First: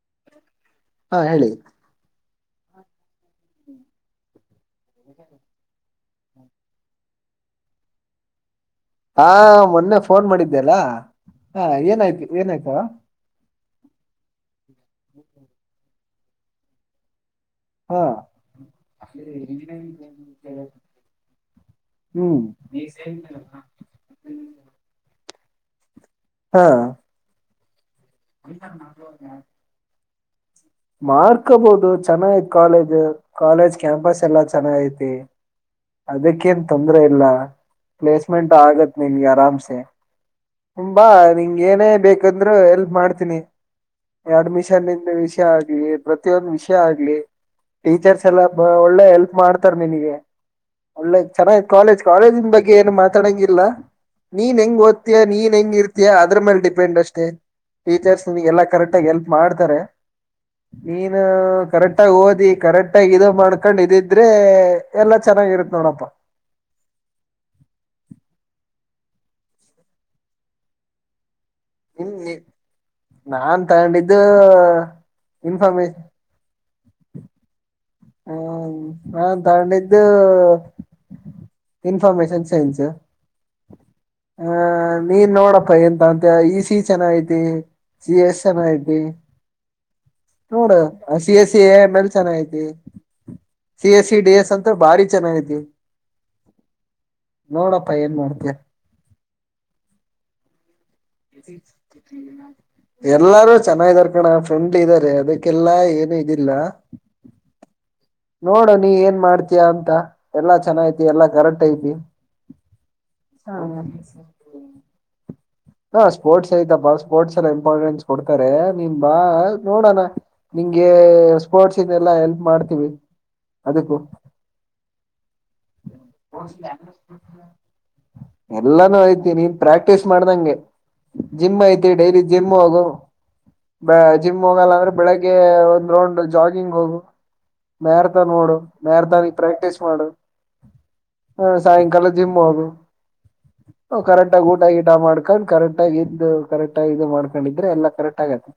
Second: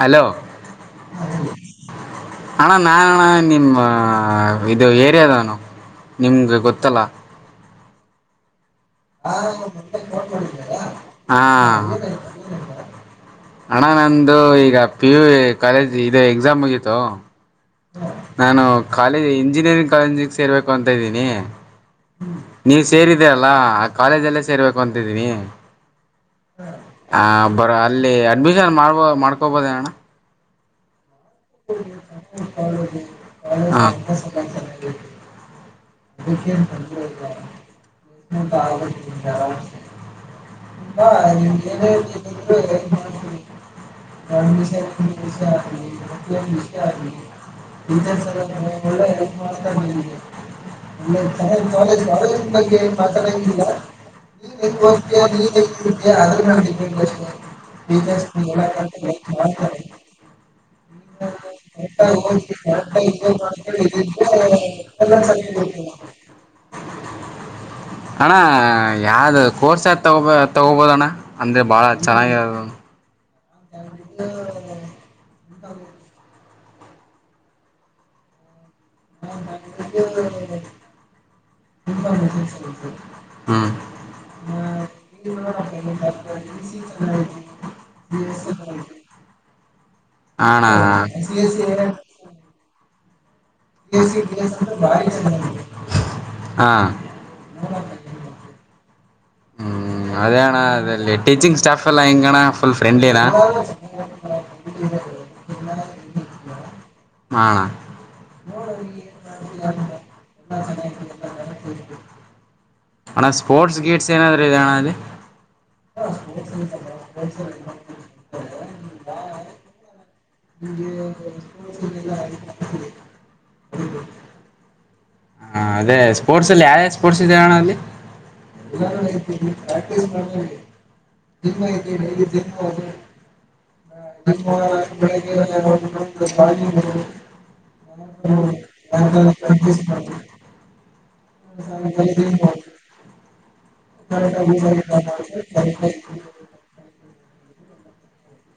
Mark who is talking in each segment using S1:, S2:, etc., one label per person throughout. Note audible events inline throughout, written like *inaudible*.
S1: hello
S2: ಹಾ ಹೇಳಿ
S1: ಅಣ್ಣ ನಾನಣ್ಣ ನಿಮ್ಮ ಇದು ಏರಿಯಾದಾನು ನಿಮ್ಗೆ ಗೊತ್ತಲ್ಲ
S2: ಆ ಮೊನ್ನೆ ಫೋನ್ ಮಾಡಿದ್ದೆಲ್ಲ
S1: ಹಾ
S2: ಏನಾಯ್ತು ಏನಾಯ್ತು
S1: ಅಣ್ಣ ನಂದು ಈಗ ಪಿ ಯು ಕಾಲೇಜ್ ಇದೆ ಎಕ್ಸಾಮ್ ಮುಗಿತು
S2: ಹಾ
S1: ನಾನು ಕಾಲೇಜ್ ಇಂಜಿನಿಯರಿಂಗ್ ಕಾಲೇಜಿಗೆ ಸೇರ್ಬೇಕು ಅಂತ ಇದ್ದೀನಿ
S2: ಹ್ಮ್
S1: ನೀವ ಸೇರಿದೀ ಅಲ್ಲ ಆ ಕಾಲೇಜಲ್ಲೇ ಸೇರ್ಬೇಕು ಅಂತಿದ್ದೀನಿ
S2: ಹಾ
S1: ಬರ ಅಲ್ಲಿ ಅಡ್ಮಿಷನ್ ಮಾಡ್ಬೋ ಮಾಡ್ಕೊಬೋದ ಅಣ್ಣ
S2: ಮಾರ್ಕಬಹದು ಚೆನ್ನಾಗ ಕಾಲೇಜ್ ಕಾಲೇಜ್
S1: ಹಾಂ
S2: ಕ್ಯಾಂಪಸ್ ಎಲ್ಲಾ ಚೆನ್ನ ಐತಿ ಅದಕ್ಕೇನ್ ತೊಂದರೆ ಇಲ್ಲ ಪ್ಲೇಸ್ಮೆಂಟ್ ಆಗತ್ ನಿನ್ಗೆ ಆರಾಮ್ಸೆ ತುಂಬ ನಿಂಗ ಏನೇ ಬೇಕಂದ್ರು ಹೆಲ್ಪ್ ಮಾಡ್ತೀನಿ ಅಡ್ಮಿಷನ್ಂದ ವಿಷಯ ಆಗ ಪ್ರ ೊಂದು ವಿಷಯ ಆಗ್ಲಿ ಟೀಚರ್ಸ್ ಎಲ್ಲಾ ಬ ಒಳ್ಳೆ ಹೆಲ್ಪ್ ಮಾಡ್ತಾರ ನಿನಗೆ ಒಳ್ಳೆ ಚೆನ್ನಾಗ ಕಾಲೇಜ್ ಕಾಲೇಜಿನ ಬಗ್ಗೆ ಏನು ಮಾತಾಡಂಗಿಲ್ಲ ನೀನ್ ಹೆಂಗ್ ಓದ್ತಿಯಯ ನೀನ್ ಹೆಂಗ ಇರ್ತಿಯಯ ಅದ್ರ ಮೇಲೆ ಡಿಪೆಂಡ್ ಅಷ್ಟೇ ಟೀಚರ್ಸ್ ನಿನ್ಗೆಲ್ಲಾ ಕರೆಕ್ಟಾಗಿ ಹೆಲ್ಪ್ ಮಾಡ್ತಾರೆ ನೀನು ಕರೆಕ್ಟ್ ಆಗ ಓದಿ ಕರೆಕ್ಟ್ ಆಗ ಇದು ಮಾಡ್ಕೊಂಡ್ ಇದಿದ್ರೆ ಎಲ್ಲಾ ಚೆನ್ನಾಗಿರುತ್ತ ನೋಡ ನೋಡಪ್ಪ
S1: ಅಣ್ಣ ಯಾವ್ದ ಕೋರ್ಸ್ ಯ ತಗೋಬ ತಗೋಬೋದಣ್ಣ ಅಂದ್ರೆ ಬಾಳ
S2: ಇನ್
S1: ಚೆನ್ನಾಗಿ
S2: ನಾನ್ ತಗೊಂಡಿದ್ದು ಇನ್ಫಾರ್ಮೇಶನ್ ಹೂ ಹ ತಗಂಡಿದೆ ಇನ್ಫರ್್ಮೇಶನ್ ಸೈನ್ಸ್
S1: ಹ್ಞೂ
S2: ಹಹ ನೀನ್ ನೋಡಪ್ಪ ಎಂತ ಅಂತ ಇ ಸಿ ಚೆನ್ನ ಗ್ ಐತಿ ಸಿ ಎಸ್ ಚೆನ್ನಗ್ ಐತಿ ೋಡ ಅ C A C A M
S1: ಅಣ್ಣ
S2: ಎಲ್ ಚೆನ್ನಾಗ್ ಐತಿ C S C D S ಅಂತರ ಭಾರಿ ಚೆನ್ನಾಗತಿ
S1: ಹಾ
S2: ನೋಡಪ್ಪಾ ಏನ್ ಮಾಡ್ತೀಯ
S1: ಹ್ಮ್ ಅದೇ ಅಣ್ಣ ಅದೇ ಫ್ರೆಂಡ್ಲಿನಾ
S2: ಎಲ್ಲಾರು ಚೆನ್ನಾಗಾರ ಕಣೋ ಫ್ರೆಂಡ್ ಇದಾರೆ ಅದ ಕ್ಕೆಲ್ಲಾ ಏನು ಇದಿಲ್ಲ
S1: ಹ
S2: ನೋಡ ನೀ ಏನ್ ಮಾಡ್ತಯ ಅಂತ ಎಲ್ಲಾ ಚೆನ್ನಾಗಿ ಎಲ್ಲಾ ಕರೆಕ್ಟ್ ಐತಿ
S1: ಅಣ್ಣ ಸ್ಪೋರ್ಟ್ಸ್ ಗಿಟ್ಸ್ ಏನಾದರುೂ ಇದೆ ಅಣ್ಣ ಅಲ್ಲಿ
S2: ಹಾ ಸ್ಪೋರ್ಟ್ಸ್ ಐ್ತಪ್ಪಾ ಸ್ಪೋರ್ಟ್ಸ್ ಎಲ್ಲ ಇಂಪಾರ್ಟೆನ್ಸ್ ಕೊಡ್ತಾರೆ ನಿನ್ ಬಾ ನೋಡೋಣ ನಿ ನಿಂಗೆ ಸ್ಪೋರ್ಟ್ಸ್ ಇನ್ನಲ್ಲಾ ಎಲ್ಪ್ ಮಾಡ್ತೀವಿ ಅದಕ್ಕೂ
S1: ಹಾ ಅದೇ ಸ್ಪೋರ್ಟ್ಸ್ ಅಲ್ಲಿ ಯಾರ್ಯ ಸ್ಪೋರ್ಟ್ಸ್ ಇದೆ ಅಣ್ಣಅಲ್ಲಿ
S2: ಎಲ್ಲಾನು ಐತಿ ನೀನ್ ಪ್ರಾಕ್ಟೀಸ್ ಮಾಡ್ದಂಗೆ ಜಿಮ್ ಐತಿ ಡೈಲಿ ಜಿಮ್ ಹೋಗು ಬ ಜಿಮ್ ಹೋಗಲ್ಲ ಅಂದ್ರೆ ಬೆಳಿಗ್ಗೆ ಒಂದ್ ರೌಂಡ್ ಜಾಗಿಂಗ್ ಹೋಗು ಮ್ಯಾರಥಾನ್ ನೋಡು ಮ್ಯಾರಥನ್ ಪ್ರಾಕ್ಟೀಸ್ ಮಾಡು ಹ ಸಾಯಂಕಾಲ ಜಿಮ್ ಹೌದು ಕರೆಕ್ಟ್ ಆಗ ಊಟ ಗೀಟ ಮಾಡ್ ಕಕೊಂಡ್ ಕರೆಕ್ಟ್ ಆಗ ಎ ಕರೆಕ್ಟ್ ಆಗ ಇ ಮಾಡ್ಕೊಂಡಿದ್ರೆ ಎಲ್ಲಾ ಕರೆಕ್ಟ್ ಆಗತ್ತೆ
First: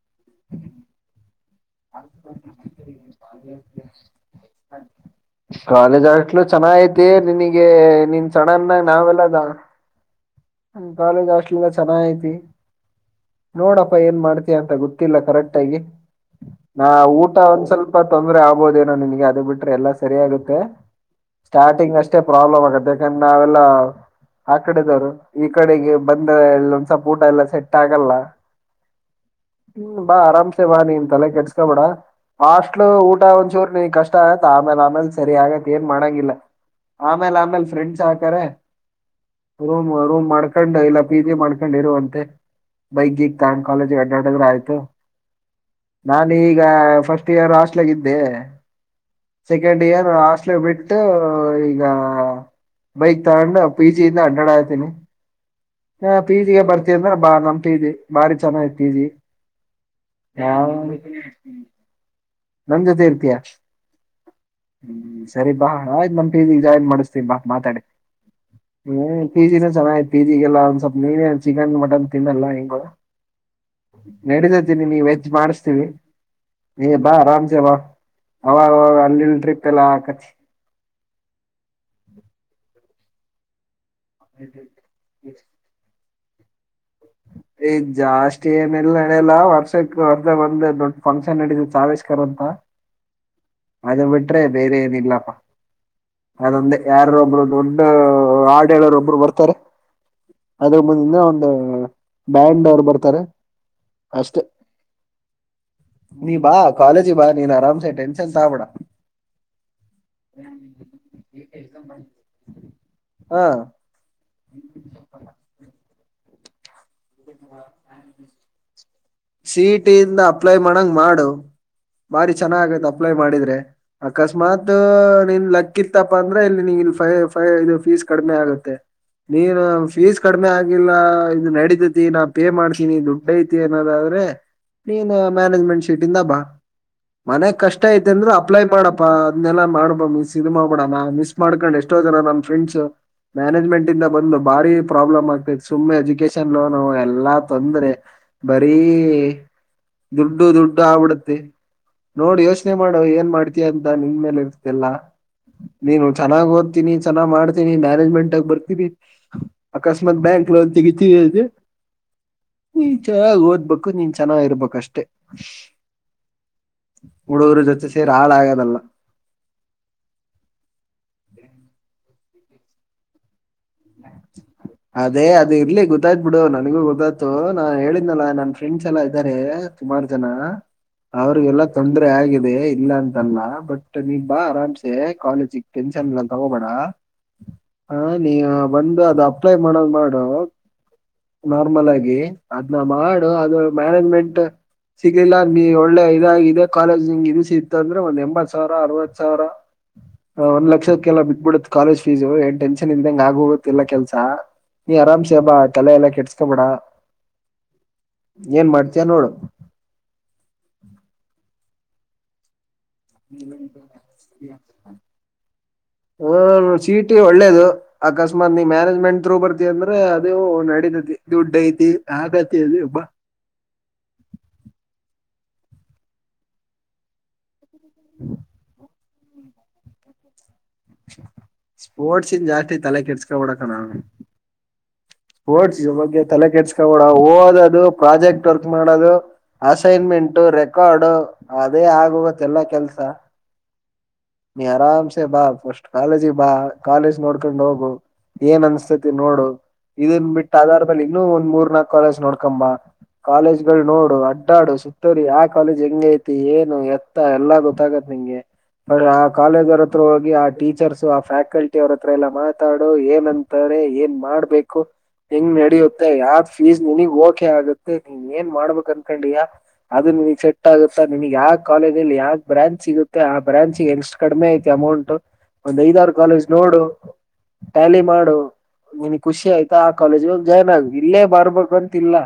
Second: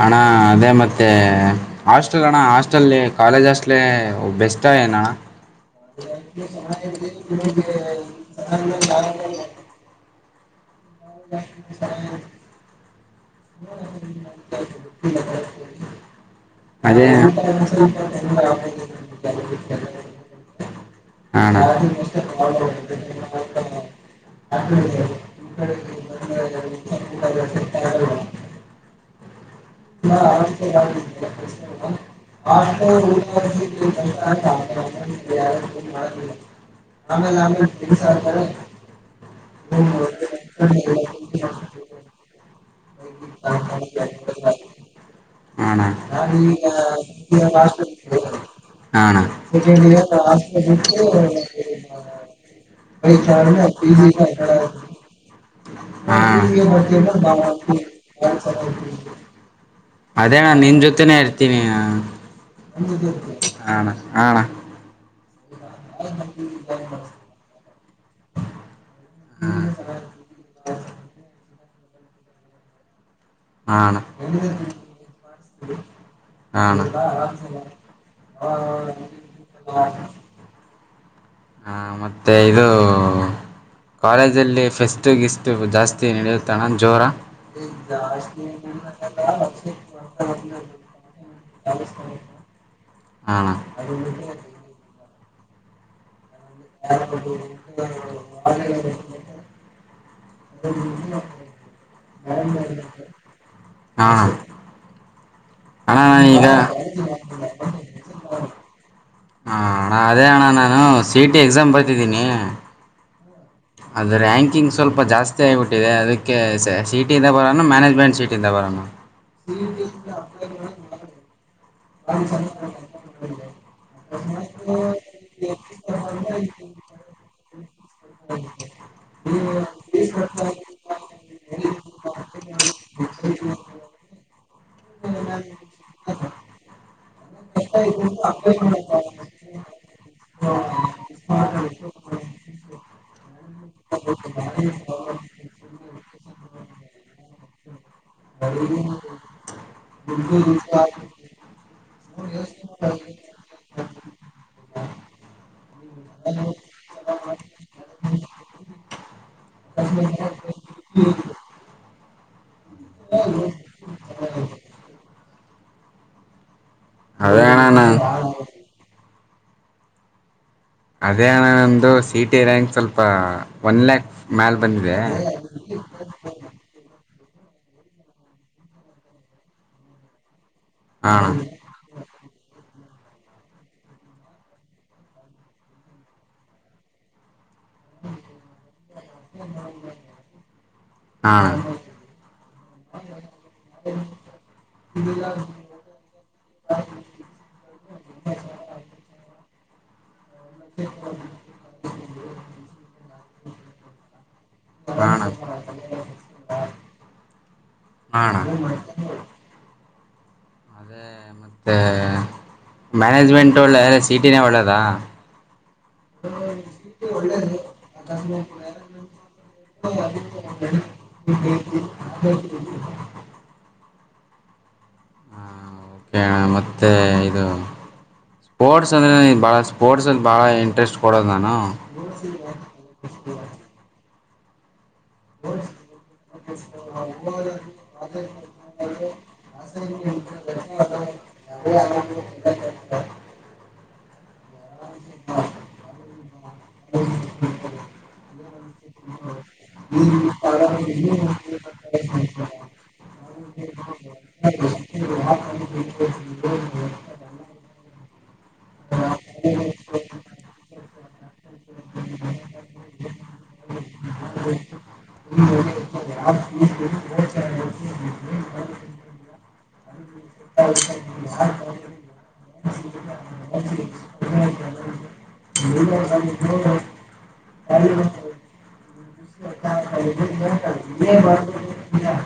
S1: ಹಣ ಅದೇ ಮತ್ತೆ ಹಾಸ್ಟೆಲ್ ಅಣ್ಣ ಹಾಸ್ಟೆಲ್ ಕಾಲೇಜ್ ಅಷ್ಟಲೇ ಬೆಸ್ಟ್ ಇಷ್ಟಏನ
S2: ಕಾಲೇಜ್ ಆಟ್ಲು ಚೆನ್ನ ಐತಿ ನಿನಗೆ ನೀನ್ ಸಡನ್ಗ ನಾವೆಲ್ಲದ ಹ ಕಾಲೇಜ್ ಆಷ್ಟಟ್ಲಿಂದ ಚೆನ್ನ ಐತಿ ನೋಡಪ್ಪಾ ಏನ್ ಮಾಡ್ತಯ ಅಂತ ಗೊತ್ತಿಲ್ಲ ಕರೆಕ್ಟ್ ಆಗಿ ನಾ
S1: ಅದೇ
S2: ಊಟ ಒಂದ್ ಸ್ವಲ್ಪ ತೊಂದ್ರೆ ಆಗ್ಬೋದೇನೋ ನಿನ್ಗೆ ಅದು ಬಿಟ್ರೆ ಎಲ್ಲಾ ಸರಿ ಆಗುತ್ತೆ
S1: ಹಾ ಅಣ್ಣ ಹಾ
S2: ಸ್ಟಾರ್ಟಿಂಗ್ ಅಷ್ಟೇ ಪ್ರಾಬ್ಲಮ್ ಆಗತ್ತ ಯಾಕಂದ್ರೆ ನಾವೆಲ್ಲ ಆಾ ಕಡೆದವ್ರು ಈ ಕಡೆಗೆ ಬಂದ ಎಲ್ಲೊಂದಸಪೋಟ ಎಲ್ಲ ಸೆಟ್ ಆಗಲ್ಲ ಹ್ಮ್ ಬಾ ಆರಾಮ್ಸೆ ಬಾ ನೀನ್ ತಲೆ ಕೆಟ್ಸ್ಕೋಬೇಡ ಮಾಷ್ಟಲು ಊಟ ಒಂದಚೂರು ನಿನ್ ಕಷ್ಟ ಆಗತ್ ಆಮೇಲ್ ಆಮೇಲ್ ಸರಿ ಆಗತ್ ಏನ್ ಮಾಡಂಗಿಲ್ಲ ಆಮೇಲೆ ಆಮೇಲೆ ಫ್ರೆಂಡ್ಸ್ ಹಾಕಾರೆ ರಮ್್ ಮಾಡ್ಕೊಂಡ ಇಲ್ಲ ಪೀದಿ ಮಾಡ್ಕೊಂಡ್ ಇರುವಂತೆ ಬೈಗ್ ಈಗ ತಂಗ್ ಕಾಲೇಜ್ ಕರ್ನಾಟಕ್ರ ಆಯ್ತು
S1: ಅಣ್ಣ
S2: ನಾನೀಗ ಫಸ್ಟ್ ಇಯರ್ ಆಸ್ಟ್ಲಗಿದ್ದೆ
S1: ಹಾ ಅಣ್ಣ
S2: ಸೆಕೆಂಡ್ ಇಯರ್ ಹಾಸ್ಟ್ಲ ಬಿಟ್ಟು ಈಗ ಬೈಕ್ ತಗೊಂಡ ಪಿ ಜಿ ಇದ ಅಡರಣ ಆಯ್ತೀನಿ
S1: ಹಾ
S2: ಬಾ ನಮ್ ಪಿ
S1: *unintelligible*
S2: ಜಿ ಬಾರಿ ಚೆನ್ನಾಗಿ ಪಿ ಜಿ
S1: ಅದೇ ನಾನ್
S2: ನಾವ್
S1: ನಿನ್ ಜೊತೆನೆೇ ಇರ್ತೀನಿ ಹ
S2: ನಮ್ ಜೊತೆ ಇರ್ತೀಯ
S1: ಆಣ
S2: ಹ್ಮ್ ಸರಿ ಬಾ ಆಯ್ತತ್ ನಮ್ದ ಜಾಯ್ನ್ ಮಾಡಿಸ್ತೀನ್ ಬಾ ಮಾತಾಡಿ ಹ್ಮ ಪಿಜಿನ ಚೆನ್ನಾಗತಿ ಪೀಜಿಗೆಲ್ಲ ಒಂದ್ ಸ್ವಲ್ಪ ನೀನೇ ಚಿಕನ್ ಮಟನ್ ತಿನ್ನಲ್ಲ ಹಿಂಗ
S1: ಅಣ
S2: ನಡೀತಿದ್ದೀನಿ ನೀವು ವೆಜ್ಜ್ ಮಾಡಿಸತೀವಿ
S1: ಅಣ
S2: ನೀ ಹಾ ಆರಾಮ್ ಸೇ ಬಾ ಅವಾಗ್ ಅವಾಗ್ ಅಲ್ಲಿ ಎಲ್ಲಿ ಟ್ರಿಪ್ಯಲ್ಲ
S1: ಹಾ ಮತ್ತೆ ಇದು ಕಾಲೇಜಲ್ಲಿ ಫೆಸ್ಟ್ ಗಿಫ್ಟು ಜಾಸ್ತಿ ನಡೆಯುತ್ತಾನ ಜೋರ *unintelligible*
S2: ಈ ಜಾಸ್ತಿ ಏನೆಲ್ಲ ನಡೆಯಲ್ಲ ವರ್ಷಕ್ಕೆ ಅರ್ಧ ಒಂದ್ ದೊಡ್ಡ ಫಂಕ್ಷನ್ ನಡೀತದೆ ಆವಿಷ್ಕಾರ ಅಂತ
S1: ಹ *inaudible*
S2: ಅದ ಬಿಟ್ರೆ ಬೇರೆ ಏನಿಲ್ಲಪ್ಪಾ ಅದಂದೆ ಯಾರ ಒಬ್ರು ದೊಡ್ ಆಡಳರು ಒಬ್ರು ಬರ್ತಾರೆ ಅದ್ರ ಮುಂದಿನ ಒಂದು ಬ್ಯಾಂಡ್ ಅವರು ಬರ್ತಾರೆ
S1: ಹಾ
S2: ಅಷ್ಟೇ
S1: ಅಣ್ಣ ನಾನು
S2: ನೀ
S1: ಈಗ
S2: ಬಾ ಕಾಲೇಜಿ ಬಾ ನೀನು ಆರಾಮಸೆ ಟೆನ್ಷನ್ ತಾಬಿಡ
S1: ಹಾ ಅಣ ಅದೇ ಅಣ್ಣ ನಾನು ಸಿ ಇ ಟಿ ಎಕ್ಸಾಮ್ ಬರ್ತಿದ್ದೀನಿ
S2: ಹಾ
S1: ಅದು ರ್ಯಾಂಕಿಂಗ್ ಸ್ವಲ್ಪ ಜಾಸ್ತಿ ಆಗಬಿಟ್ಟಿದೆ ಅದಕ್ಕೆ ಸೀ
S2: ಸಿಟಿ ಇಂದ ಅಪ್ಲೈ ಮಾಡಂಗ ಮಾಡು ಬಾರಿ ಚೆನ್ನಾಗತ್ ಅಪ್ಲೈ ಮಾಡಿದ್ರೆ ಅಕಸ್ಮಾತ್ ನಿನ್ ಲಕ್ಕ ಇತ್ತಪ್ಪ ಅಂದ್ರೆ ಇಲ್ಲಿ ನಿ ಫೈ ಫೈ ಇದು ಫೀಸ್ ಕಡಿಮೆ ಆಗುತ್ತೆ ನೀನು ಫೀಸ್ ಕಡಿಮೆ ಆಗಿಲ್ಲ ಇದು ನಡೀತ ಐತಿ ನಾ ಪೇ ಮಾಡ್ತೀನಿ ದುಡ್ಡ ಐತಿ ಅನ್ನೋದಾದ್ರೆ ನೀನ್ ಮ್ಯಾನೇಜ್ಮೆಂಟ್ ಶೀಟ ಇಂದ ಬಾ ಮನೆಗ್ ಕಷ್ಟ ಐತಿ ಅಂದ್ರೆ ಅಪ್ಲೈ ಮಾಡಪ್ಪಾ ಅದ್ನೆಲ್ಲ ಮಾಡಬ ಮಿಸ್ ಇದು ಮಾಡ್ಬ ಬಿಡ ನ ಮಿಸ್ ಮಾಡ್ಕೊಂಡ್ ಎಷ್ಟೋ ಜನ ನನ್ ಫ್ರೆಂಡ್ಸ್ ಮ್ಯಾನೇಜ್ಮೆಂಟ್ ಇಂದ ಬಂದು ಬಾರಿ ಪ್ರಾಬ್ಲಮ್ ಆಗ್ತೈತಿ ಸುಮ್ಮನೆ ಎಜುಕೇಶನ್ ಲೋನ್ ಎಲ್ಲ ತೊಂದರೆ ಬರೀ ದುಡ್ಡು ದುಡ್ಡು ಆಬಿಡುತ್ತೆ ನೋಡ್ ಯೋಚನೆ ಮಾಡು ಏನ್ ಮಾಡ್ತಯ ಅಂತ ನಿನ್ ಮೇಲೆ ಇರ್ತಿಲ್ಲಾ ನೀನು ಚೆನ್ನಾಗ್ ಓದ್ತೀನಿ ಚೆನ್ನಾಗ್ ಮಾಡ್ತೀನಿ ಮ್ಯಾನೇಜ್ಮೆಂಟ್ಗ ಬರ್ತೀನಿ ಅಕಸ್ಮಾತ್ ಬ ತೆಗಿತಿಯೇ ನೀ ಚೆನಾಗ್ ಓದ್ಬೇಕು ನೀನ್ ಚೆನ್ನಾಗಿರ್ಬೇಕಷ್ಟೆ
S1: ಅದೇ
S2: ಹುಡುಗ್ರು
S1: ಅಣ್ಣ
S2: ಜೊತೆ ಸೆರ್
S1: ನಾನು
S2: ಹಾಳಾಗದಲ್ಲ
S1: ಅದೇ ಅಣ ನಂದು ಸಿ ಟಿ ರ್ಯಾಂಕ್ ಸ್ವಲ್ಪ ಒನ್ ಲ್ಯಾಕ್ ಮ್ಯಾಲ ಬಂದಿದೆ
S2: ಅದೇ ಅದು ಇರ್ಲಿ ಗೊತ್ತಾಯ್ತ್ ಬಿಡು ನನಿಗ್ ಗೊತ *inaudible* ದು ನಾನ್ ಹೇಳಿದ್ನಲ್ಲಾ ನನ್ ಫ್ರೆಂಡ್ಸ್ ಎಲ್ಲಾ ಇದರೆ ಸುಮಾರು ಜನ
S1: ಹಾಂ
S2: ಅವ್ರಿಗೆಲ್ಲಾ *unintelligible* ದೆ ಇಲ್ಲ ಅಂತಲ್ಲ ಬಟ್ ನೀ ಬಾ ಅರಾಮ್ಸೆ ಕಾಲೇಜ ಟೆನ್ಷನ್ ಎಲ್ಲ ತಗೋಬೇಡ ಹಾ ನೀ ಆ ಬಂದು ಅದು ಅಪ್ಲೈ ಮಾಡದ್ ಮಾಡು
S1: ಹಾಂ
S2: ನಾರ್ಮಲ್ ಆಗಿ ಅದ್ನ ಮಾಡು ಅದು ಮ್ಯಾನೇಜ್ಮೆಂಟ್ ಸಿಗ್ಲಿಲ್ಲ ನೀ ಒಳ್ಳೆ ಇದಾಗ ಇದೆ ಕಾಲೇಜ್ ನಿಂಗ ಇದು ಸಿಗ್ತಂದ್ರೆ ಒಂದ್ ಎಂಬತ್ ಸಾವಿರ ಅರ್ವತ್ ಸಾವಿರ ಒಂದ ಲಕ್ಷಕ್ಕೆಲ್ಲ ಬಿದ್ಧ್ಬಿಡುತ್ತೆ ಕಾಲೇಜ್ ಫೀುಜು ಏನ್ ಟೆನ್ಶನ್ ಇಲ್ದ್ಯಾಂಗ್ *unintelligible* ಎಲ್ಲ ಕೆಲ್ಸ ನೀ
S1: ಹಾಂ
S2: ಆರಾಮ್ಸೆ ಬಾ ತಲೆ ಎಲ್ಲ ಕೆಡ್ಸ್ಕಬೇಡ
S1: ಹಾಂ
S2: ಏನ್ ಮಾಡ್ತಿಯಾ ನೋಡು
S1: ಅದೇ ಮತ್ತೆ ಮ್ಯಾನೇಜ್ಮೆಂಟ್ ಒಳ್ಳ ಸೀಟಿನೇ ಒಳ್ಳೇದ
S2: ಹ್ಮ ಸೀಟಿ ಒಳ್ಳೇದು ಅಕಸ್ಮಾತ್ ನೀ್ ಮ್ಯಾನೇಜ್ಮೆಂಟ್ ಥ್ರೂ ಬರ್ತ ಅಂದ್ರೆ ಅದು *unintelligible* ದುಡ್ಡಐತಿ ಆಗತಿ ಅದು ಬಾ
S1: *inaudible* ಹ ಮತ್ತೆ ಇದು ಸ್ಪೋಟ್ಸ್ *unintelligible* ಬಹಳ ಸ್ಪೋಟ್ಸ್ ಅಲ್ಲಿ ಬಹಳ
S2: ಸ್ಪೋರ್ಟ್ಸ ಈನ್ ಜಾಸ್ತಿ ತಲೆ ಕೆಡ್ಸ್ಕಬೇಡ ಕನೊ ಓಡ್ಸಿ ಬಗ್ಗೆ ತಲೆ ಕೆಡ್ಸ್ಕೊಬೇಡ ಓದದು ಪ್ರಾಜೆಕ್ಟ್ ವರ್ಕ್ ಮಾಡದು ಅಸೈನ್ಮೆಂಟು ರೆಕಾರ್ಡು ಅದೇ ಆಗೋಗುತ್ತೆ ಎಲ್ಲ ಕೆಲ್ಸ ನೀ ಆರಾಮ್ಸೆ ಬಾ ಫಸ್ಟ್ ಕಾಲೇಜಿಗೆ ಬಾ ಕಾಲೇಜ್ ನೋಡ್ಕೊಂಡ್ ಹೋಗು ಏನ್ ಅನ್ಸ್ತೇತಿ ನೋಡು ಇದನ್ ಬಿಟ್ಟ ಆಧಾರ ಮೇಲೆ ಇನ್ನುೂ ಒಂದ್ ಮೂರ್ ನಾಕು ಕಾಲೇಜ್ ನೋಡ್ಕಂಬ ಕಾಲೇಜ್ಗಳು ನೋಡು ಅಡ್ಡಾಡು ಸುತ್ತೂರಿ ಯ ಕಾಲೇಜ್ ಹೆಂಗ ಐತಿ ಏನು ಎತ್ತ ಎಲ್ಲಾ ಗೊತ್ತಾಗತ್ ನಿಂಗೆ *unintelligible* ಆ ಕಾಲೇಜ್ ಅವ್ರ ಹತ್ರ ಹೋಗಿ ಆ ಟೀಚರ್ಸ್ ಆ ಫ್ಯಾಕಲ್ಟಿ ಅವ್ರ ಹತ್ರ ಎಲ್ಲ ಮಾತಾಡು ಏನಂತಾರೆ ಏನ್ ಮಾಡ್ಬೇಕು ಹಂಗ್ ನಡಿಯುತ್ತೆ ಯಾವ್ ಫೀಸ್ ನಿನಗ್ ಓಕೆ ಆಗುತ್ತೆ ನೀ ಏನ್ ಮಾಡ್ಬೇಕ್ ಅನ್ಕೊಂಡಿಯ ಅದನ್ನ ನೀನಿಗ್ ಸೆಟ್ ಆಗುತ್ತಾ ನಿನಿಗ್ ಯಾವ ಕಾಲೇಜಲ್ಲಿ ಯಾವ ಬ್ರಾಂಚ್ ಸಿಗುತ್ತೆ ಆ ಬ್ರಾಂಚ್ ಎನ್ಷ್ಟ ಕಡಿಮೆ ಐತಿ ಅಮೌಂಟ್ ಒಂದ್ ಐದಾರ ಕಾಲೇಜ್ ನೋಡು ಟ್ಯಾಲಿ ಮಾಡು ನಿನಿಗೆ ಖುಷಿ ಆಯ್ತಾ ಆ ಕಾಲೇಜ್ಗ ಓಗಿ ಜಾಯ್ನ್ ಆಗ ಇಲ್ಲೇ ಬಾರ್ಬೆಕಾಂತಿಲ್ಲ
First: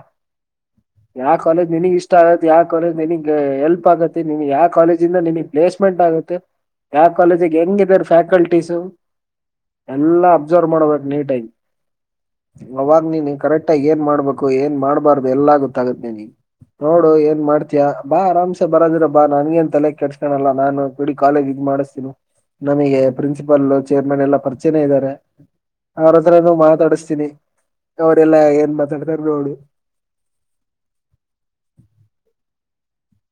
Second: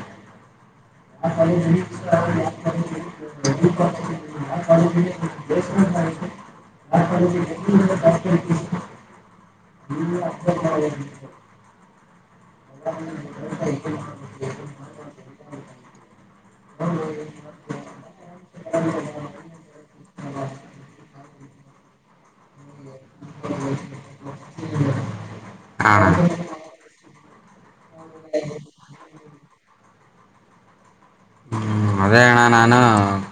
S2: ಯಾವ ಕಾಲೇಜ್ ನಿನಗ್ ಇಷ್ಟ ಆಗೆ ಯಾ ಕಾಲೇಜ್ ನಿನಗ್ ಎಲ್ಪ್ ಆಗತಿ ನಿನಿಗಾ ಯಾ ಕಾಲೇಜಿಂದ ನಿಂಗ್ ಪ್ಲೇಸ್ ೆಟ್ ಆಗುತ್ತೆ ಯಾವ ಕಾಲೇಜಿಗೆ ಹೆಂಗಿದರ್ ಫ್ಯಾಕಲ್ಟೀಸು ಎಲ್ಲಾ ಅಬ್ಸರ್ವ್ ಮಾಡ್ಬೇಕು ನೀತ್ ಅಗಿ ಅವಾಗ್ ನೀನು ಕರೆಕ್ಟಾಗಿ ಏನ್ ಮಾಡ್ಬೇಕು ಏನ್ ಮಾಡ್ಬಾರ್ದು ಎಲ್ಲ ಗೊತ್ತಾಗದ್ ನಿನ್ ನೋಡು ಏನ್ ಮಾಡ್ತಿಯಾ ಬಾ ಅರಾಮ್ಸೆ ಬರದಿರ ಬಾ ನಂಗೆನ್ನ್ ತಲೆ ಕೆಡಸ್ಕನಲ ನಾನು ಬಿಡಿ ಕಾಲೇಜ್ *unintelligible* ಮಾಡಿಸೀ ನನಿಗೆ ಪ್ರಿನ್ಸಿಪಲ್ ಚೇರ್ಮನ್ ಎಲ್ಲಾ ಪರಿಚಯನ ಇದರೆ
S1: ಹಾಂ
S2: ಅವ್ರತ್ರನು ಮಾತಾಡಿಸ್ತಿನಿ ಅವರೆಲ್ಲ ಏನ್ ಮಾತಾಡ್ತಾರ ನೋಡು
S1: ಹ್ಮ ಅದೆ ಅಣ್ಣ ನಾನು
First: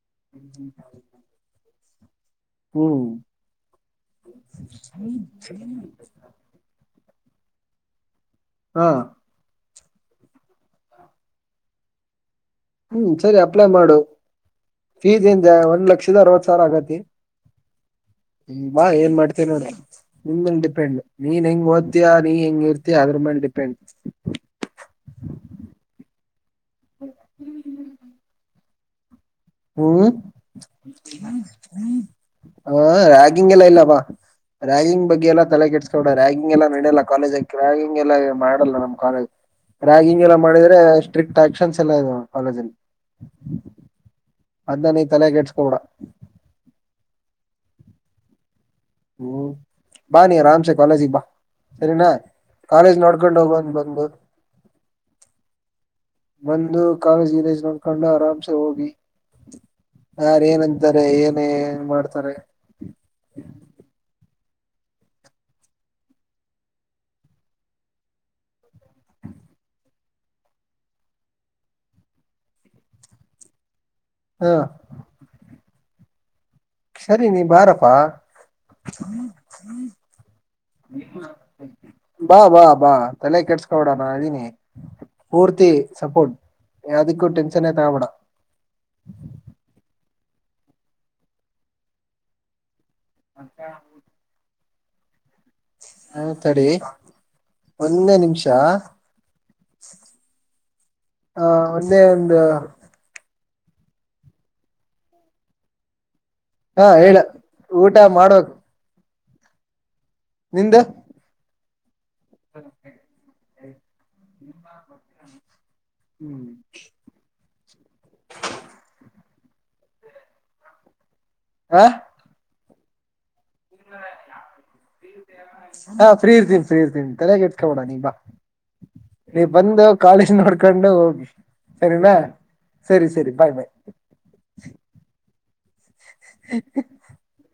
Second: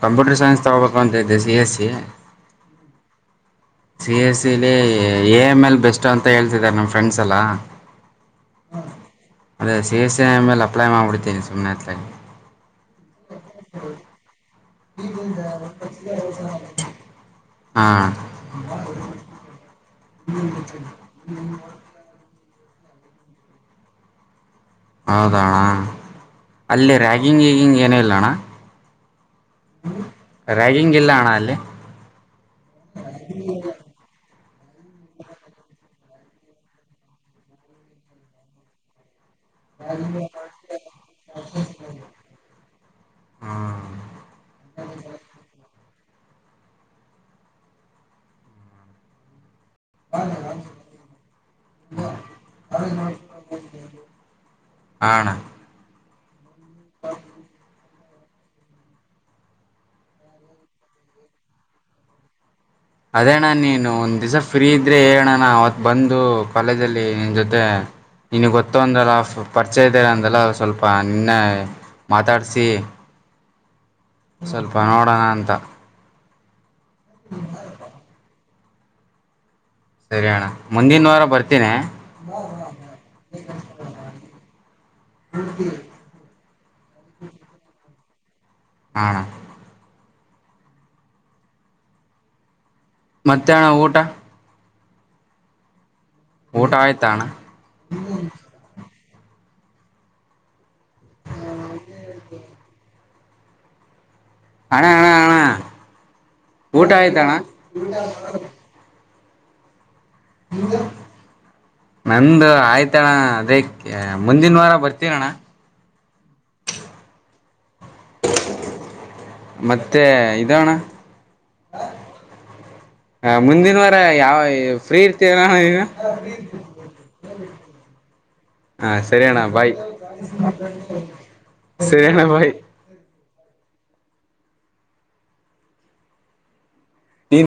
S1: ಕಂಪ್ಯೂಟರ್ ಸೈನ್ಸ್ ತಗೋಬೇಕು ಅಂತಿದ್ದೆ ಸಿಎಸಿ
S2: ಹ್ಮ್
S1: ಸಿ ಎಸಿಲಿ ಎಐ ಎಂಎಲ್ ಬೆಸ್ಟ್ ಅಂತ ಹೇಳ್ತಿದ್ದಾರೆ ನಮ್ ಫ್ರೆಂಡ್ಸ್ ಎಲ್ಲ
S2: ಹಾ
S1: ಸಿಎಸ್ಇ *unintelligible* ಅಪ್ಲೈ ಮಾಡ್ಬಿಡ್ತೀನಿ ಸುಮ್ನೆ ಅಥ್ಲಗಿ
S2: ಹ್ಮ್ ಸರಿ ಅಪ್ಲೈ ಮಾಡು ಫೀಸ್ *unintelligible* ಒಂದ್ ಲಕ್ಷದ ಅರವತ್ ಸಾವಿರ ಆಗತಿ
S1: ಹಾಂ
S2: ಬಾ ಏನ್ ಮಾಡ್ತಿಯಾ ನೋಡ ನಿನ್ಮೆಲ್ಲ್ ಡಿಪೆಂಡ್ ನೀನ್ ಹೆಂಗ್ ಓದ್ತಿಯಾ ನೀನ್ ಹೆಂಗ ಇ ಯ ಅದ್ರ ಮೆಲ್ ಡಿಪೆಂಡ್
S1: ಹೌದಣ್ಣ ಅಲ್ಲಿ ರ್ಯಾಗಿಂಗ್ ಈೀಗಿಂಗ್ ಏನ ಇಲ್ಲ ಅಣ್ಣ
S2: ಹ್ಮ್
S1: ರ್ಯಾಗಿಂಗ್ ಇಲ್ಲ ಅಣ್ಣ ಅಲ್ಲಿ
S2: ಹಾ ರ್ಯಾಗಿಂಗ್ ಎಲ್ಲ ಇಲ್ಲಪ್ಪ ರ್ಯಾಗಿಂಗ್ ಬಗ್ಗೆ ಎಲ್ಲ ತಲೆ ಕೆಿಸಸ್ಕೋಡ ರ್ಯಾಗಿಂಗ್ ಎಲ್ಲ ನಡೆಯಲ್ಲ ಕಾಲೇಜಕ್ ರ್ಯಾಗಿಂಗ್ ಎಲ್ಲ ಮಾಡಲ್ಲ ನಮ್ಮ್ ಕಾಲೇಜ್ ರ್ಯಾಗಿಂಗ್ ಎಲ್ಲ ಮಾಡಿದ್ರೆ ಸ್ಟ್ರಿಕ್ಟ್ ಆಕ್ಷನ್ಸ್ ಎಲ್ಲ ಇದ ಕಾಲೇಜಲ್ಲಿ
S1: ಹಾಂ
S2: ಅದನ್ನನ ಈ ತಲೆಗೆ ಎಟ್ಸ್ಕೊಬಡ ಹ್ಮ್ ಬಾ ನೀ ಆಾಮಸ ಕಾಲಜ ಇ ಬಾ ಸರಿನಾ ಕಾಲೇಜ್ ನೋಡ್ಕೊಂಡ್ ಹೋಗಂದ ಬಂದು
S1: ಹಣ
S2: ಒಂದು ಕಾಲೇಜ್ ಇದೆ ಕೊಂಡು ಆರಾಮ್ಸೆ ಹೋಗಿ ಯಾರ ಏನಂತಾರೆ ಏನೇ ಮಾಡ್ತಾರೆ
S1: ಅದೇ ಅಣ್ಣ ನೀನು ಒಂದು ದಿವಸ ಫ್ರೀ ಇದ್ದರೆ ಹೇಳೋಣ ಅವತ್ತು ಬಂದು ಕಾಲೇಜಲ್ಲಿ ನಿನ್ನ ಜೊತೆ ನಿಿನ ಗೊತ್ತ ಅಂದಲ್ಲ ಪರಿಚಯ ಇದರ ಅಂದಲ್ಲ ಸ್ವಲ್ಪ ನಿನ್ನೆ ಮಾತಾಡಿಸಿ
S2: ಹ
S1: ಸ್ವಲ್ಪ ನೋಡೋಣ ಅಂತ
S2: ಸರಿ ನೀ ಬಾರಪ್ಪಾ
S1: ಸರಿಯಣ್ಣ ಮುಂದಿನ ವಾರ ಬರ್ತೀನಿ
S2: ಬಾ ಬಾ ಬಾ ತಲೆ ಕೆಟ್ಸ್ಕೋಡಣ ಅದೀನಿ ಪೂರ್ತಿ ಸಪೋರ್ಟ್ ಯಾವ್ದಿಕ್ಕೂ ಟೆನ್ಶನ್ೇ ತಗಬೇಡ
S1: ಹಾ ಮಧ್ಯಾಹ್ನ ಊಟ
S2: ಹ ತಡಿ
S1: ಊಟ ಆಯ್ತಾ ಅಣ್ಣ
S2: ಒಂದೇ ನಿಮಿಷ ಹಾ ಒಂದೆ ಒಂದು
S1: ಹಣ್ಣ ಅಣ್ಣ ಅಣ್ಣ
S2: ಹಾ
S1: ಊಟ
S2: ಹೇಳ
S1: ಆಯ್ತ ಅಣ್ಣ
S2: ಊಟ ನಿ್ದು
S1: ನಂದುು ಆಯ್ತಣ್ಣ ಅದೇ ಮುಂದಿನ ವಾರ ಬರ್ತೀರೋಣ ಮತ್ತೆ ಇದಣ
S2: ಹ
S1: ಮುಂದಿನ ವಾರ ಯಾವ ಫ್ರೀ ಇರ್ತೀರಣ್ಣ ನೀನು
S2: ಹಾ ಫ್ರೀ ಇರ್ತಿೀನ ಫ್ರೀ ಇರ್ತಿನ ತಲೆ ಕೆಟ್ ಕವಡ ನೀ ಬಾ
S1: ಹಾ ಸರಿ ಅಣ್ಣ
S2: ನೀ
S1: ಬಾಯ್
S2: ಬಂದು ಕಾಲೇಜ್ ನೋಡ್ಕೊಂಡು ಹೋಗಿ
S1: ಸರಿ
S2: ಸರಿನಾ
S1: ಅಣ್ಣ ಬಾಯ್
S2: ಸರಿ ಸರಿ ಬಾಯ್ ಬಾಯ್
S1: ನೀ
S2: *inaudible*